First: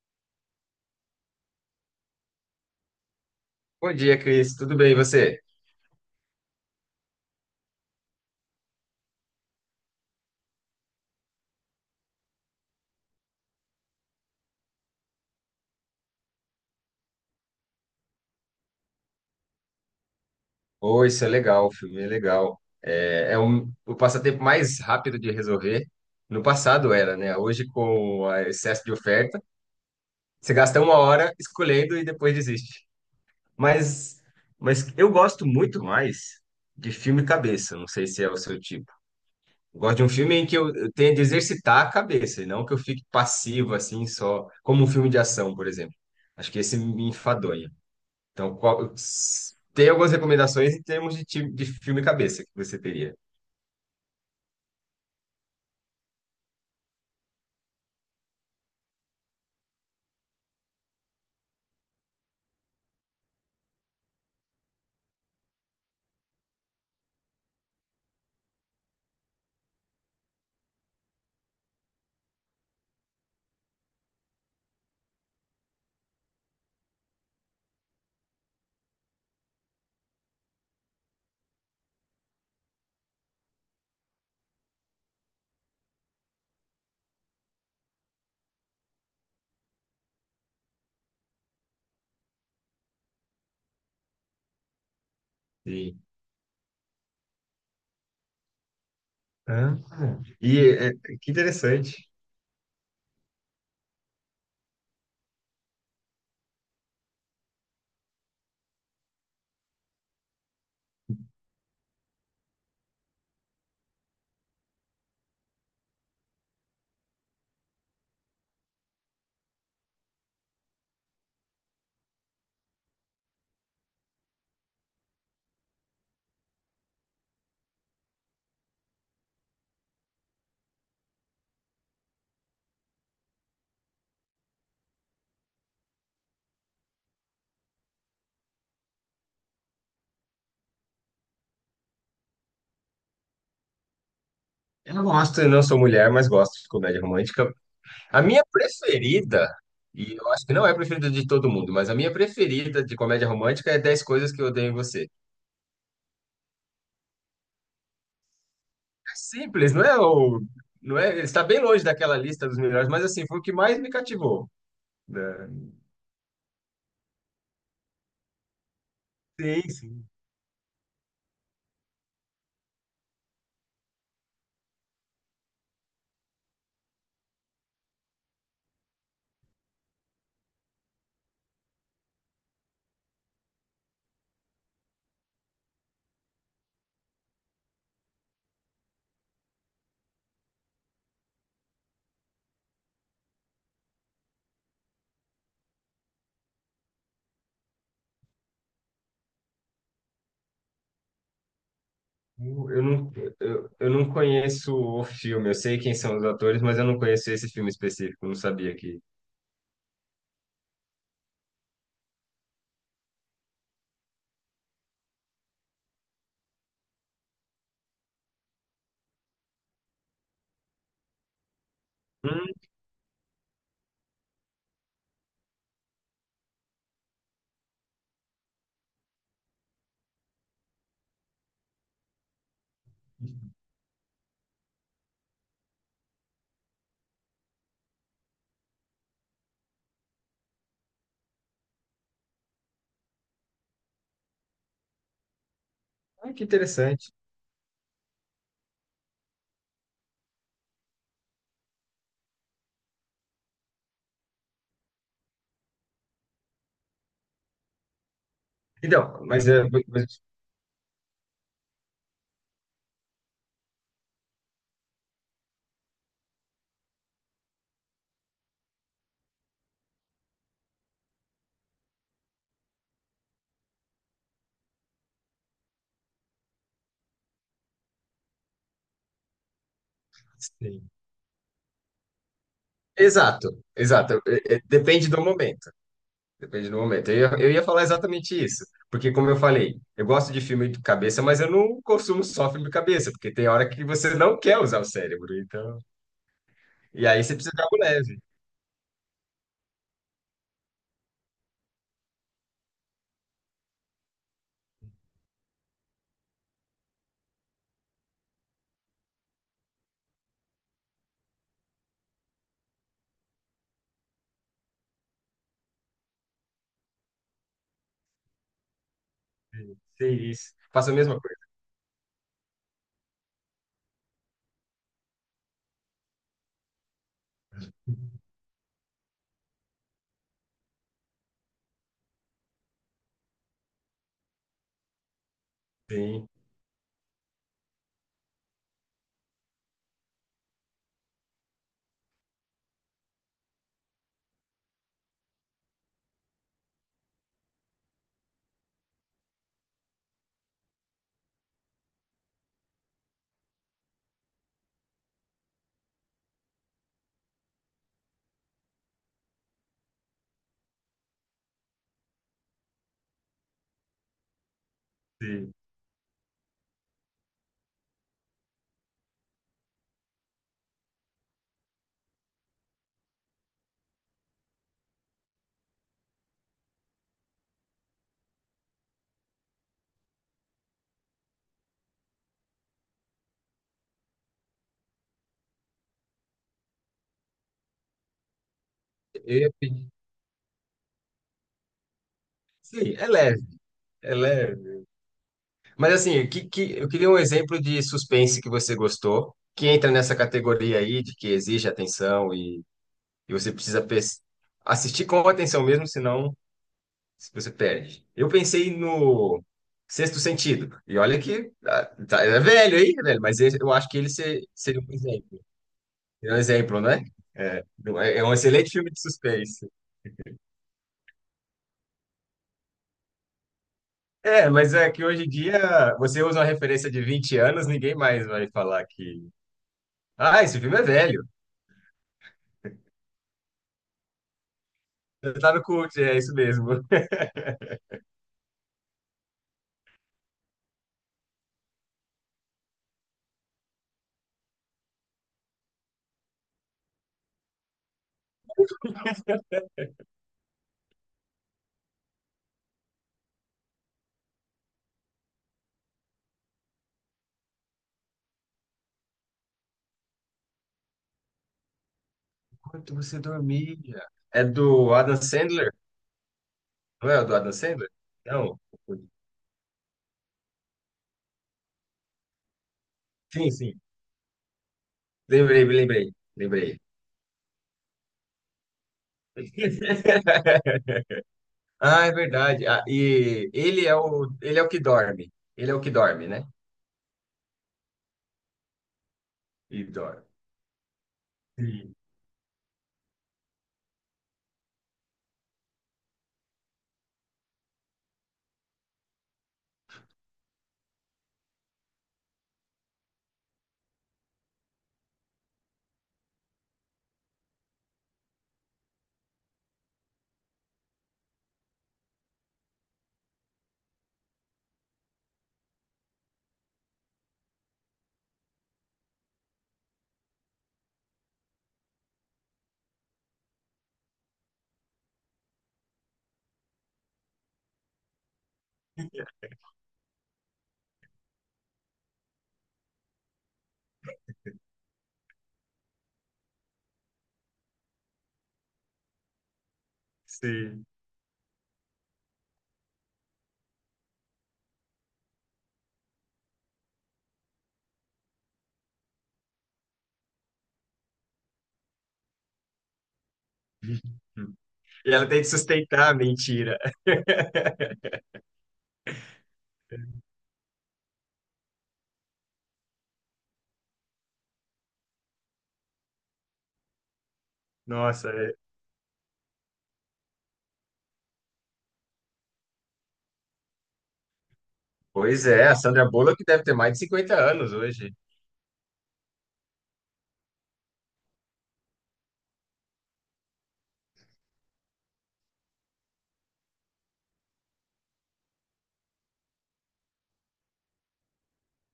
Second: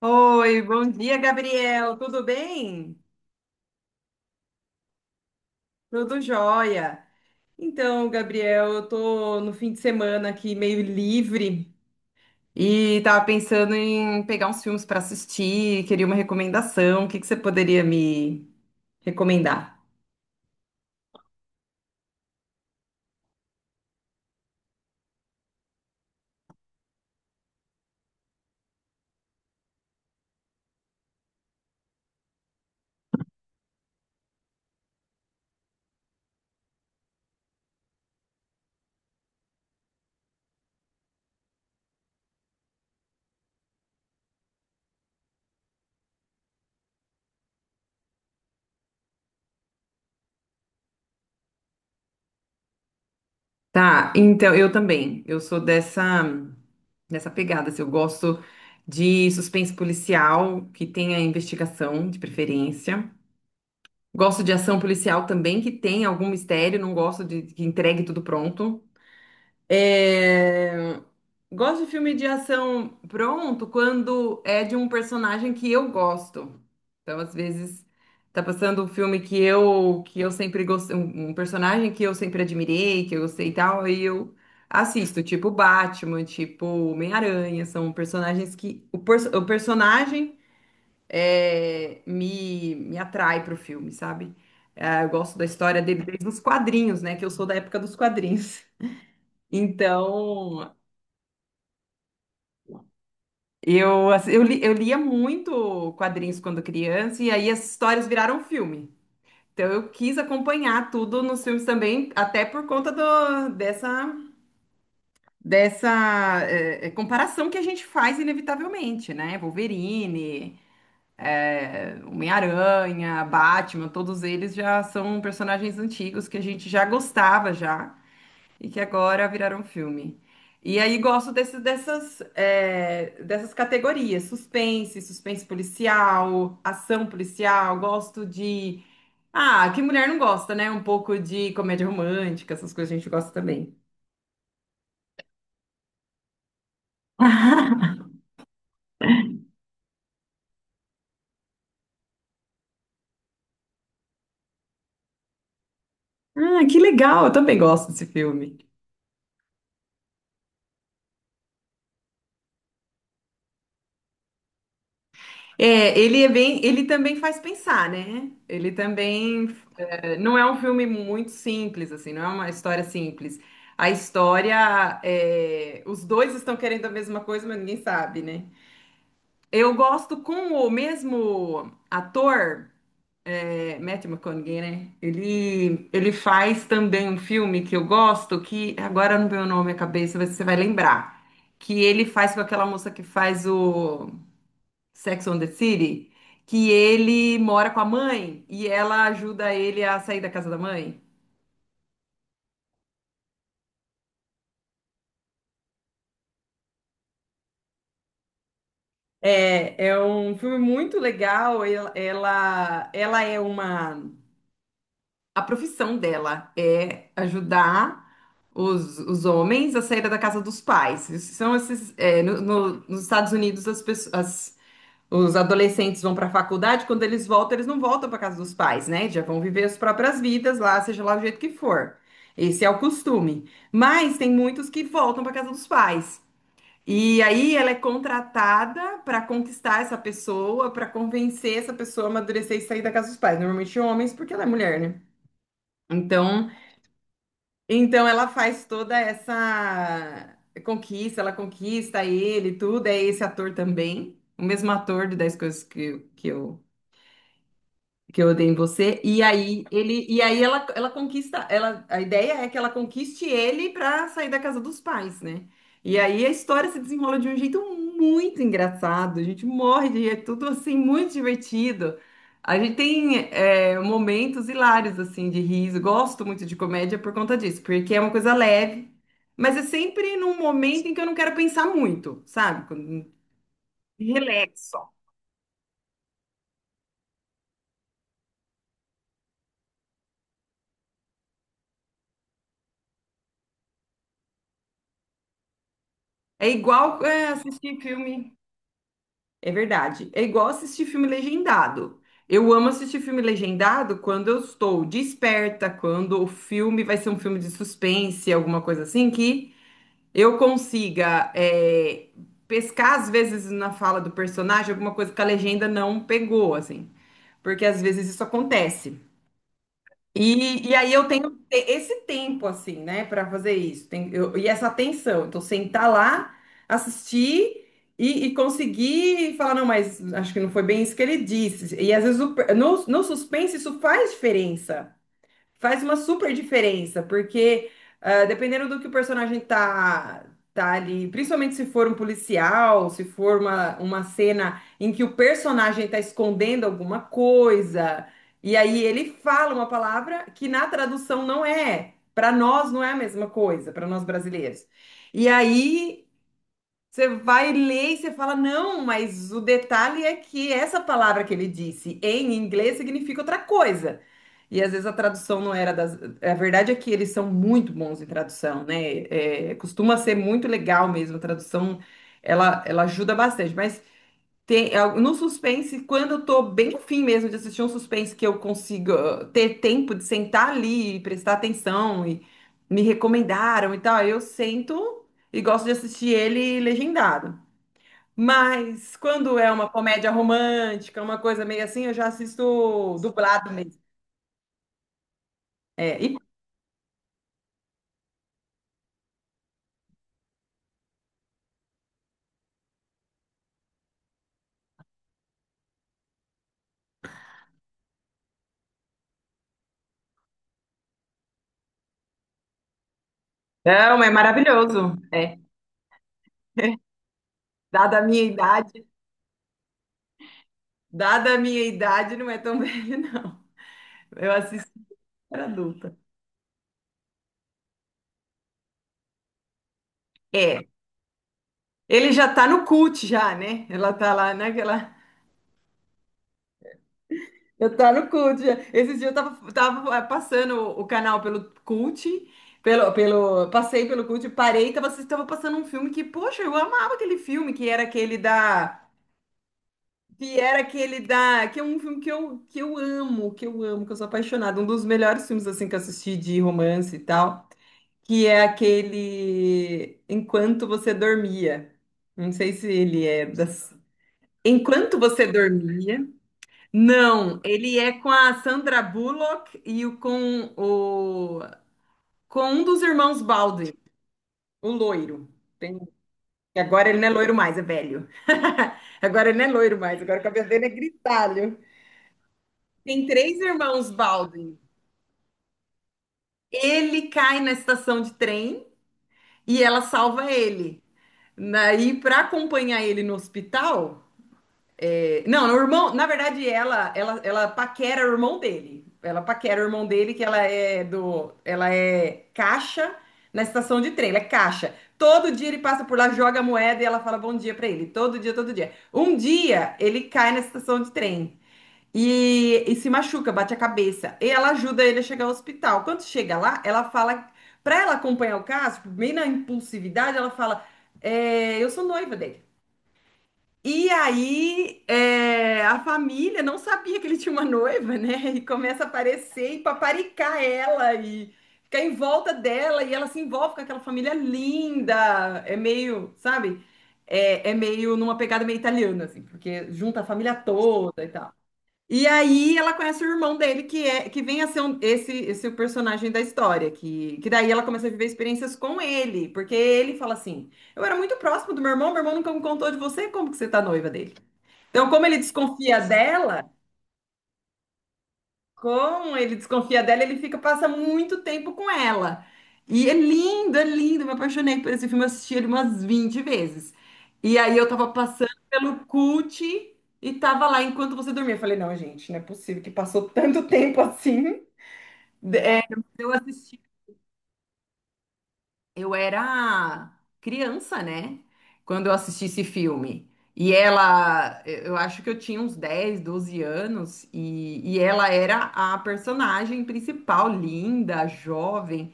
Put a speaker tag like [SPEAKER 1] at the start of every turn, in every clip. [SPEAKER 1] Oi, bom dia, Gabriel. Tudo bem?
[SPEAKER 2] Bom dia, Cris. Tudo bem, e você?
[SPEAKER 1] Tudo jóia. Então, Gabriel, eu tô no fim de semana aqui meio livre e tava pensando em pegar uns filmes para assistir, queria uma recomendação. O que que você poderia me recomendar?
[SPEAKER 2] Oi, isso é legal, o filme é legal. É, o passatempo mais rápido de resolver. No passado era, né? Hoje, com o excesso de oferta, você gasta uma hora escolhendo e depois desiste. Mas, mas eu gosto muito mais de filme cabeça. Não sei se é o seu tipo. Eu gosto de um filme em que eu tenha de exercitar a cabeça, e não que eu fique passivo, assim, só como um filme de ação, por exemplo. Acho que esse me enfadonha. Então, qual- Tem algumas recomendações em termos de filme cabeça que você teria.
[SPEAKER 1] Tá, então eu também. Eu sou dessa pegada, assim, eu gosto de suspense policial que tenha investigação, de preferência. Gosto de ação policial também, que tem algum mistério, não gosto de que entregue tudo pronto. É, Gosto de filme de ação pronto quando é de um personagem que eu gosto. Então, às vezes, tá passando um filme que eu sempre gostei, um personagem que eu sempre admirei, que eu gostei e tal, aí eu assisto, tipo Batman, tipo Homem-Aranha, são personagens que o personagem me atrai pro filme, sabe? É, eu gosto da história
[SPEAKER 2] Sim.
[SPEAKER 1] dele desde os quadrinhos, né? Que eu sou da época dos quadrinhos.
[SPEAKER 2] Ah, e
[SPEAKER 1] Então,
[SPEAKER 2] é, que interessante.
[SPEAKER 1] eu, assim, eu lia muito quadrinhos quando criança, e aí as histórias viraram filme. Então, eu quis acompanhar tudo nos filmes também, até por conta dessa, dessa comparação que a gente faz inevitavelmente, né? Wolverine. Homem-Aranha, Batman, todos eles já são personagens antigos que a gente já gostava já e que agora viraram filme. E aí gosto dessas, dessas categorias, suspense, suspense policial, ação policial, gosto de... Ah, que mulher não gosta, né? Um pouco de comédia romântica, essas coisas a gente gosta também.
[SPEAKER 2] Eu gosto, eu não sou mulher, mas gosto de comédia romântica. A minha preferida, e eu acho que não é a preferida de todo mundo, mas a minha preferida de comédia romântica é 10 Coisas que Eu Odeio em Você. É
[SPEAKER 1] Ah, que legal, eu também gosto desse filme.
[SPEAKER 2] simples, não é, está bem longe daquela lista dos melhores, mas assim, foi o que mais me cativou, né?
[SPEAKER 1] É, ele é bem, ele também faz pensar, né? Ele também
[SPEAKER 2] Sim, sim.
[SPEAKER 1] não é um filme muito simples, assim, não é uma história simples. A história, os dois estão querendo a mesma coisa, mas ninguém sabe, né? Eu gosto com o mesmo ator, é, Matthew McConaughey, né? Ele faz também um filme que eu gosto, que agora não vem o nome à cabeça, mas você vai lembrar. Que ele faz com aquela moça que faz o Sex and the City, que ele mora com a mãe e ela ajuda ele a sair da casa da mãe.
[SPEAKER 2] Eu não, eu não conheço o filme, eu sei quem são os atores, mas eu não conheço esse filme específico, não sabia que.
[SPEAKER 1] É, é um filme muito legal. Ela é uma. A profissão dela é ajudar os homens a sair da casa dos pais. Isso São esses,
[SPEAKER 2] Hum,
[SPEAKER 1] nos Estados Unidos, as pessoas, os adolescentes vão para a faculdade, quando eles voltam, eles não voltam para casa dos pais, né? Já vão viver as próprias vidas lá, seja lá o jeito que for. Esse é o costume. Mas tem muitos que voltam para casa dos pais. E aí ela é contratada para conquistar essa pessoa, para convencer essa pessoa a amadurecer e sair da casa dos pais. Normalmente homens, porque ela é mulher, né?
[SPEAKER 2] ah, que
[SPEAKER 1] Então,
[SPEAKER 2] interessante.
[SPEAKER 1] então ela faz toda essa conquista, ela conquista ele, tudo. É esse ator também, o mesmo ator de 10 coisas que eu odeio em você. E
[SPEAKER 2] Então, mas,
[SPEAKER 1] aí
[SPEAKER 2] é,
[SPEAKER 1] ele,
[SPEAKER 2] mas-
[SPEAKER 1] e aí ela conquista, ela, a ideia é que ela conquiste ele para sair da casa dos pais, né? E aí a história se desenrola de um jeito muito engraçado. A gente morre de rir, é tudo assim muito divertido. A gente tem momentos hilários assim de riso. Gosto muito de comédia por conta disso, porque é uma coisa leve, mas é sempre num momento
[SPEAKER 2] sim.
[SPEAKER 1] em que eu não quero pensar muito, sabe? Quando
[SPEAKER 2] Exato, exato.
[SPEAKER 1] relaxo.
[SPEAKER 2] Depende do momento. Depende do momento. Eu ia falar exatamente isso, porque como eu falei, eu gosto de filme de cabeça, mas eu não consumo só filme de cabeça, porque tem hora que você não quer usar o cérebro, então.
[SPEAKER 1] É igual
[SPEAKER 2] E aí
[SPEAKER 1] é,
[SPEAKER 2] você precisa de algo
[SPEAKER 1] assistir
[SPEAKER 2] leve.
[SPEAKER 1] filme. É verdade. É igual assistir filme legendado. Eu amo assistir filme legendado quando eu estou desperta, quando o filme vai ser um filme de suspense, alguma coisa assim, que eu consiga pescar, às vezes, na fala do personagem, alguma coisa que a legenda não pegou, assim. Porque às vezes isso acontece.
[SPEAKER 2] Sim, isso.
[SPEAKER 1] E
[SPEAKER 2] Faço
[SPEAKER 1] aí
[SPEAKER 2] a mesma coisa.
[SPEAKER 1] esse tempo, assim, né, para fazer isso. E essa atenção. Então, sentar lá, assistir e conseguir falar, não, mas acho que não foi bem isso que ele disse. E às vezes no suspense isso faz diferença, faz uma
[SPEAKER 2] Sim,
[SPEAKER 1] super diferença, porque ah, dependendo do que tá ali, principalmente se for um policial, se for uma cena em que o personagem tá escondendo alguma coisa, e aí ele fala uma palavra que na tradução não é. Para nós não é a mesma coisa, para nós brasileiros. E aí você vai ler e você fala, não, mas o detalhe é que essa palavra que ele disse em inglês significa outra coisa. E às vezes a tradução não
[SPEAKER 2] sim.
[SPEAKER 1] era das. A verdade é que eles são muito bons em tradução, né? É, costuma ser muito legal mesmo. A tradução ela ajuda bastante. Mas tem, é, no suspense, quando eu tô bem afim mesmo de assistir um suspense que eu consiga ter tempo de sentar ali e prestar atenção e me recomendaram e tal, aí eu sento e gosto de assistir ele legendado. Mas quando
[SPEAKER 2] Eu
[SPEAKER 1] é
[SPEAKER 2] ia
[SPEAKER 1] uma
[SPEAKER 2] pedir.
[SPEAKER 1] comédia romântica, uma coisa meio assim, eu já
[SPEAKER 2] Sim,
[SPEAKER 1] assisto
[SPEAKER 2] é leve.
[SPEAKER 1] dublado mesmo.
[SPEAKER 2] É leve,
[SPEAKER 1] É,
[SPEAKER 2] mas
[SPEAKER 1] e-
[SPEAKER 2] assim, o que, eu queria um exemplo de suspense que você gostou, que entra nessa categoria aí de que exige atenção e você precisa assistir com atenção mesmo, senão você perde. Eu pensei no Sexto Sentido, e olha que é velho, mas eu acho que
[SPEAKER 1] não,
[SPEAKER 2] ele
[SPEAKER 1] é
[SPEAKER 2] seria um
[SPEAKER 1] maravilhoso.
[SPEAKER 2] exemplo. É um exemplo, né? É,
[SPEAKER 1] Dada a
[SPEAKER 2] é
[SPEAKER 1] minha
[SPEAKER 2] é um excelente
[SPEAKER 1] idade,
[SPEAKER 2] filme de suspense.
[SPEAKER 1] Dada a minha idade, não é tão velho, não. Eu
[SPEAKER 2] É,
[SPEAKER 1] assisto
[SPEAKER 2] mas é que hoje em
[SPEAKER 1] para
[SPEAKER 2] dia
[SPEAKER 1] adulta.
[SPEAKER 2] você usa uma referência de 20 anos, ninguém mais vai falar que. Ah, esse
[SPEAKER 1] É,
[SPEAKER 2] filme é velho.
[SPEAKER 1] ele já tá no cult já, né? Ela tá lá naquela.
[SPEAKER 2] Tá no cult, é isso mesmo.
[SPEAKER 1] Eu tá no cult. Já. Esses dias tava passando o canal pelo cult, passei pelo cult, parei, tava, tava passando um filme que, poxa, eu amava aquele filme, que era aquele da. Que era aquele da. Que é um filme que eu amo, que eu amo, que eu sou apaixonada. Um dos melhores filmes assim que eu assisti de romance e tal. Que é aquele Enquanto Você Dormia. Não sei se
[SPEAKER 2] Enquanto
[SPEAKER 1] ele
[SPEAKER 2] você
[SPEAKER 1] é das.
[SPEAKER 2] dormia. É do
[SPEAKER 1] Enquanto
[SPEAKER 2] Adam
[SPEAKER 1] Você
[SPEAKER 2] Sandler?
[SPEAKER 1] Dormia.
[SPEAKER 2] Não é o do
[SPEAKER 1] Não,
[SPEAKER 2] Adam
[SPEAKER 1] ele
[SPEAKER 2] Sandler?
[SPEAKER 1] é com a
[SPEAKER 2] Não.
[SPEAKER 1] Sandra Bullock com o com um dos irmãos
[SPEAKER 2] Sim, sim.
[SPEAKER 1] Balde, o loiro.
[SPEAKER 2] Lembrei,
[SPEAKER 1] Tem-
[SPEAKER 2] lembrei,
[SPEAKER 1] que
[SPEAKER 2] lembrei.
[SPEAKER 1] agora ele não é loiro mais, é velho. Agora ele não é loiro mais, agora o cabelo dele é grisalho.
[SPEAKER 2] Ah, é verdade. Ah,
[SPEAKER 1] Tem três
[SPEAKER 2] e ele
[SPEAKER 1] irmãos
[SPEAKER 2] é o,
[SPEAKER 1] Balde.
[SPEAKER 2] ele é o que dorme. Ele é o que dorme, né?
[SPEAKER 1] Ele cai na estação de trem e ela
[SPEAKER 2] E dorme.
[SPEAKER 1] salva ele.
[SPEAKER 2] Sim,
[SPEAKER 1] Daí, para acompanhar ele no hospital, não, o irmão, na verdade, ela paquera o irmão dele. Ela paquera o irmão dele, que ela é do, ela é caixa na estação de trem, ela é caixa. Todo dia ele passa por lá, joga a moeda e ela fala bom dia pra ele, todo dia, todo dia. Um dia ele cai na estação de trem e se machuca, bate a cabeça. E ela ajuda ele a chegar ao hospital. Quando chega lá, ela fala, pra ela acompanhar o caso, tipo, meio na impulsividade, ela fala, é, eu sou noiva dele. E aí, é, a família não sabia que ele tinha uma noiva, né? E começa a aparecer e paparicar ela e ficar em volta dela e ela se envolve com aquela família linda. É meio, sabe? É, é meio numa pegada meio italiana, assim, porque junta a família
[SPEAKER 2] sim.
[SPEAKER 1] toda e tal. E aí ela conhece o irmão dele, que é que vem a ser esse, esse o personagem da história, que daí ela começa a viver experiências com ele, porque ele fala assim: eu era muito próximo do meu irmão nunca me contou de você, como que você tá noiva dele? Então, como
[SPEAKER 2] E
[SPEAKER 1] ele
[SPEAKER 2] ela tem que
[SPEAKER 1] desconfia
[SPEAKER 2] sustentar a
[SPEAKER 1] dela,
[SPEAKER 2] mentira.
[SPEAKER 1] ele fica, passa muito tempo com ela. E é lindo, é lindo. Eu me apaixonei por esse filme, eu assisti ele umas 20 vezes. E aí eu tava
[SPEAKER 2] Nossa,
[SPEAKER 1] passando
[SPEAKER 2] é.
[SPEAKER 1] pelo cult e tava lá enquanto você dormia. Eu falei, não, gente, não é possível que passou tanto tempo assim.
[SPEAKER 2] Pois
[SPEAKER 1] É,
[SPEAKER 2] é, a Sandra
[SPEAKER 1] eu
[SPEAKER 2] Bullock
[SPEAKER 1] assisti.
[SPEAKER 2] deve ter mais de 50 anos hoje.
[SPEAKER 1] Eu era criança, né? Quando eu assisti esse filme. E ela, eu acho que eu tinha uns 10, 12 anos, e ela era a personagem principal, linda, jovem.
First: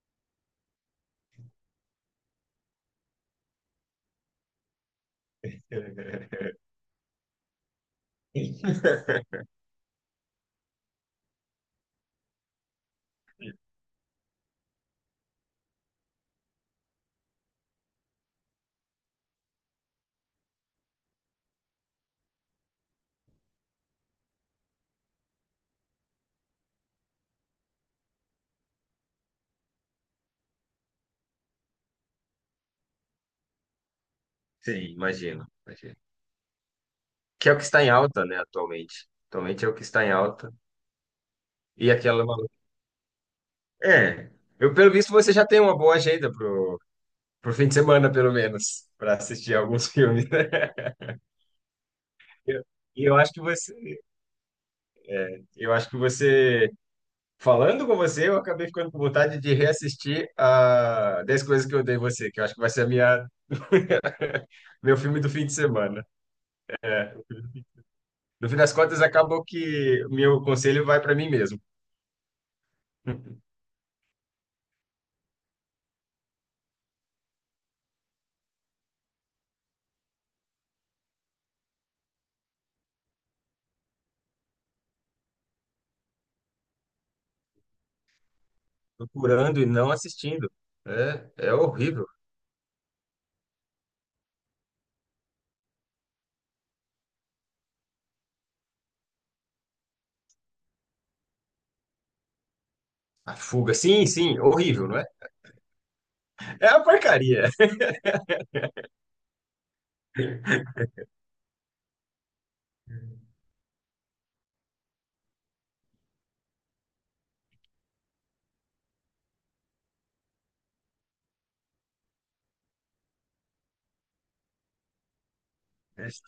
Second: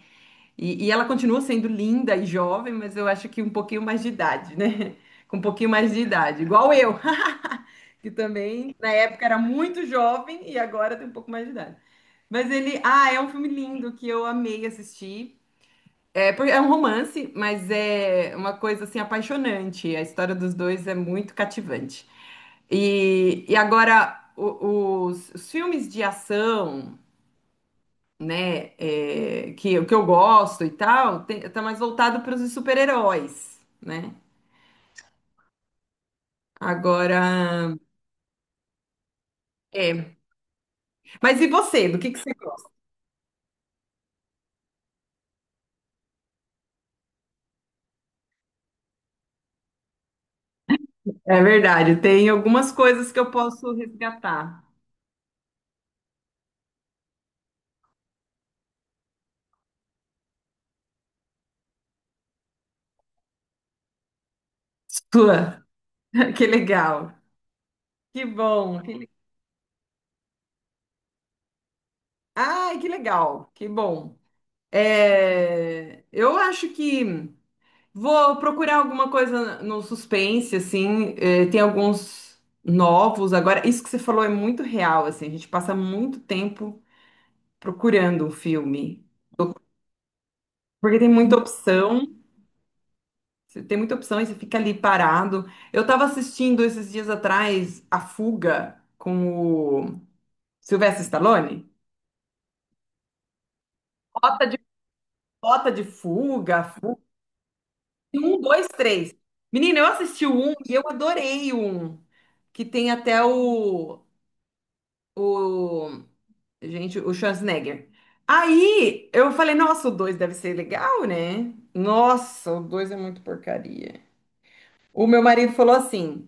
[SPEAKER 1] E ela continua sendo linda e jovem, mas eu acho que um pouquinho mais de idade, né? Com um pouquinho mais de idade, igual eu, que também na época era muito jovem e agora tem um pouco mais de idade. Mas ele, ah, é um filme lindo que eu amei assistir. É, é um romance, mas é uma coisa assim apaixonante. A história dos dois é muito cativante. E agora os filmes de ação, né, que eu gosto e tal, tem, tá mais voltado para os super-heróis, né?
[SPEAKER 2] Sim, imagino, imagino.
[SPEAKER 1] Agora,
[SPEAKER 2] Que é o que está em alta, né, atualmente. Atualmente é o que está em
[SPEAKER 1] é.
[SPEAKER 2] alta.
[SPEAKER 1] Mas e
[SPEAKER 2] E
[SPEAKER 1] você? Do que
[SPEAKER 2] aquela.
[SPEAKER 1] você gosta?
[SPEAKER 2] É, eu pelo visto você já tem uma boa agenda pro fim de semana, pelo menos, para assistir alguns filmes, né?
[SPEAKER 1] É verdade, tem
[SPEAKER 2] Eu-
[SPEAKER 1] algumas
[SPEAKER 2] E
[SPEAKER 1] coisas
[SPEAKER 2] eu
[SPEAKER 1] que eu
[SPEAKER 2] acho que
[SPEAKER 1] posso
[SPEAKER 2] você,
[SPEAKER 1] resgatar.
[SPEAKER 2] eu acho que você, falando com você, eu acabei ficando com vontade de reassistir a 10 coisas que eu dei você, que eu acho que vai ser meu filme do fim de
[SPEAKER 1] Sua.
[SPEAKER 2] semana.
[SPEAKER 1] Que legal. Que
[SPEAKER 2] No fim das
[SPEAKER 1] bom.
[SPEAKER 2] contas, acabou que meu conselho vai para mim mesmo,
[SPEAKER 1] Ai, que legal. Que bom. É, eu acho que vou procurar alguma coisa no suspense, assim. É, tem alguns novos. Agora, isso que você falou é muito real, assim. A gente passa muito tempo procurando um filme,
[SPEAKER 2] procurando e não assistindo.
[SPEAKER 1] porque tem
[SPEAKER 2] É,
[SPEAKER 1] muita
[SPEAKER 2] é
[SPEAKER 1] opção.
[SPEAKER 2] horrível.
[SPEAKER 1] Você tem muita opção e você fica ali parado. Eu tava assistindo esses dias atrás A Fuga com o Sylvester Stallone.
[SPEAKER 2] A fuga, sim, sim,
[SPEAKER 1] Rota de,
[SPEAKER 2] horrível, não é?
[SPEAKER 1] rota de fuga,
[SPEAKER 2] É uma
[SPEAKER 1] fuga.
[SPEAKER 2] porcaria.
[SPEAKER 1] Tem um, dois, três. Menina, eu assisti o um e eu adorei o um. Que tem até o, gente, o Schwarzenegger. Aí eu falei, nossa, o 2 deve ser legal, né? Nossa, o 2 é muito porcaria. O meu marido falou assim:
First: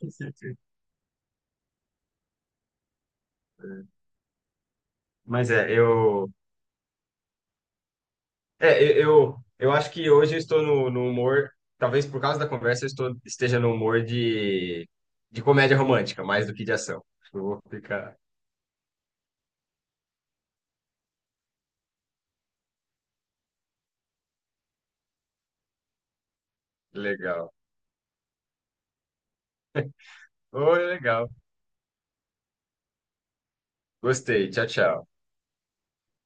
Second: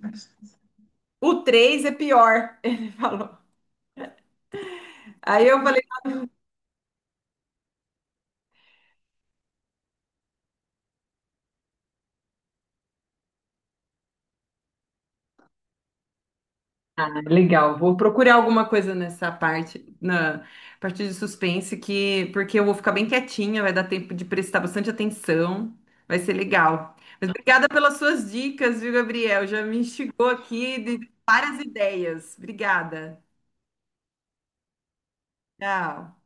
[SPEAKER 1] o 3 é pior. Ele falou. Aí
[SPEAKER 2] Mas
[SPEAKER 1] eu
[SPEAKER 2] é,
[SPEAKER 1] falei,
[SPEAKER 2] eu, é, eu, eu, eu acho que hoje eu estou no humor, talvez por causa da conversa, esteja no humor de comédia romântica, mais do que de ação.
[SPEAKER 1] ah,
[SPEAKER 2] Eu vou
[SPEAKER 1] legal. Vou
[SPEAKER 2] ficar
[SPEAKER 1] procurar alguma coisa nessa parte, na parte de suspense, que porque eu vou ficar bem quietinha, vai dar tempo de prestar bastante atenção, vai ser legal. Mas
[SPEAKER 2] legal.
[SPEAKER 1] obrigada pelas suas dicas, viu, Gabriel? Já me instigou aqui
[SPEAKER 2] Oi,
[SPEAKER 1] de
[SPEAKER 2] legal.
[SPEAKER 1] várias ideias. Obrigada.
[SPEAKER 2] Gostei. Tchau, tchau.
[SPEAKER 1] Tchau.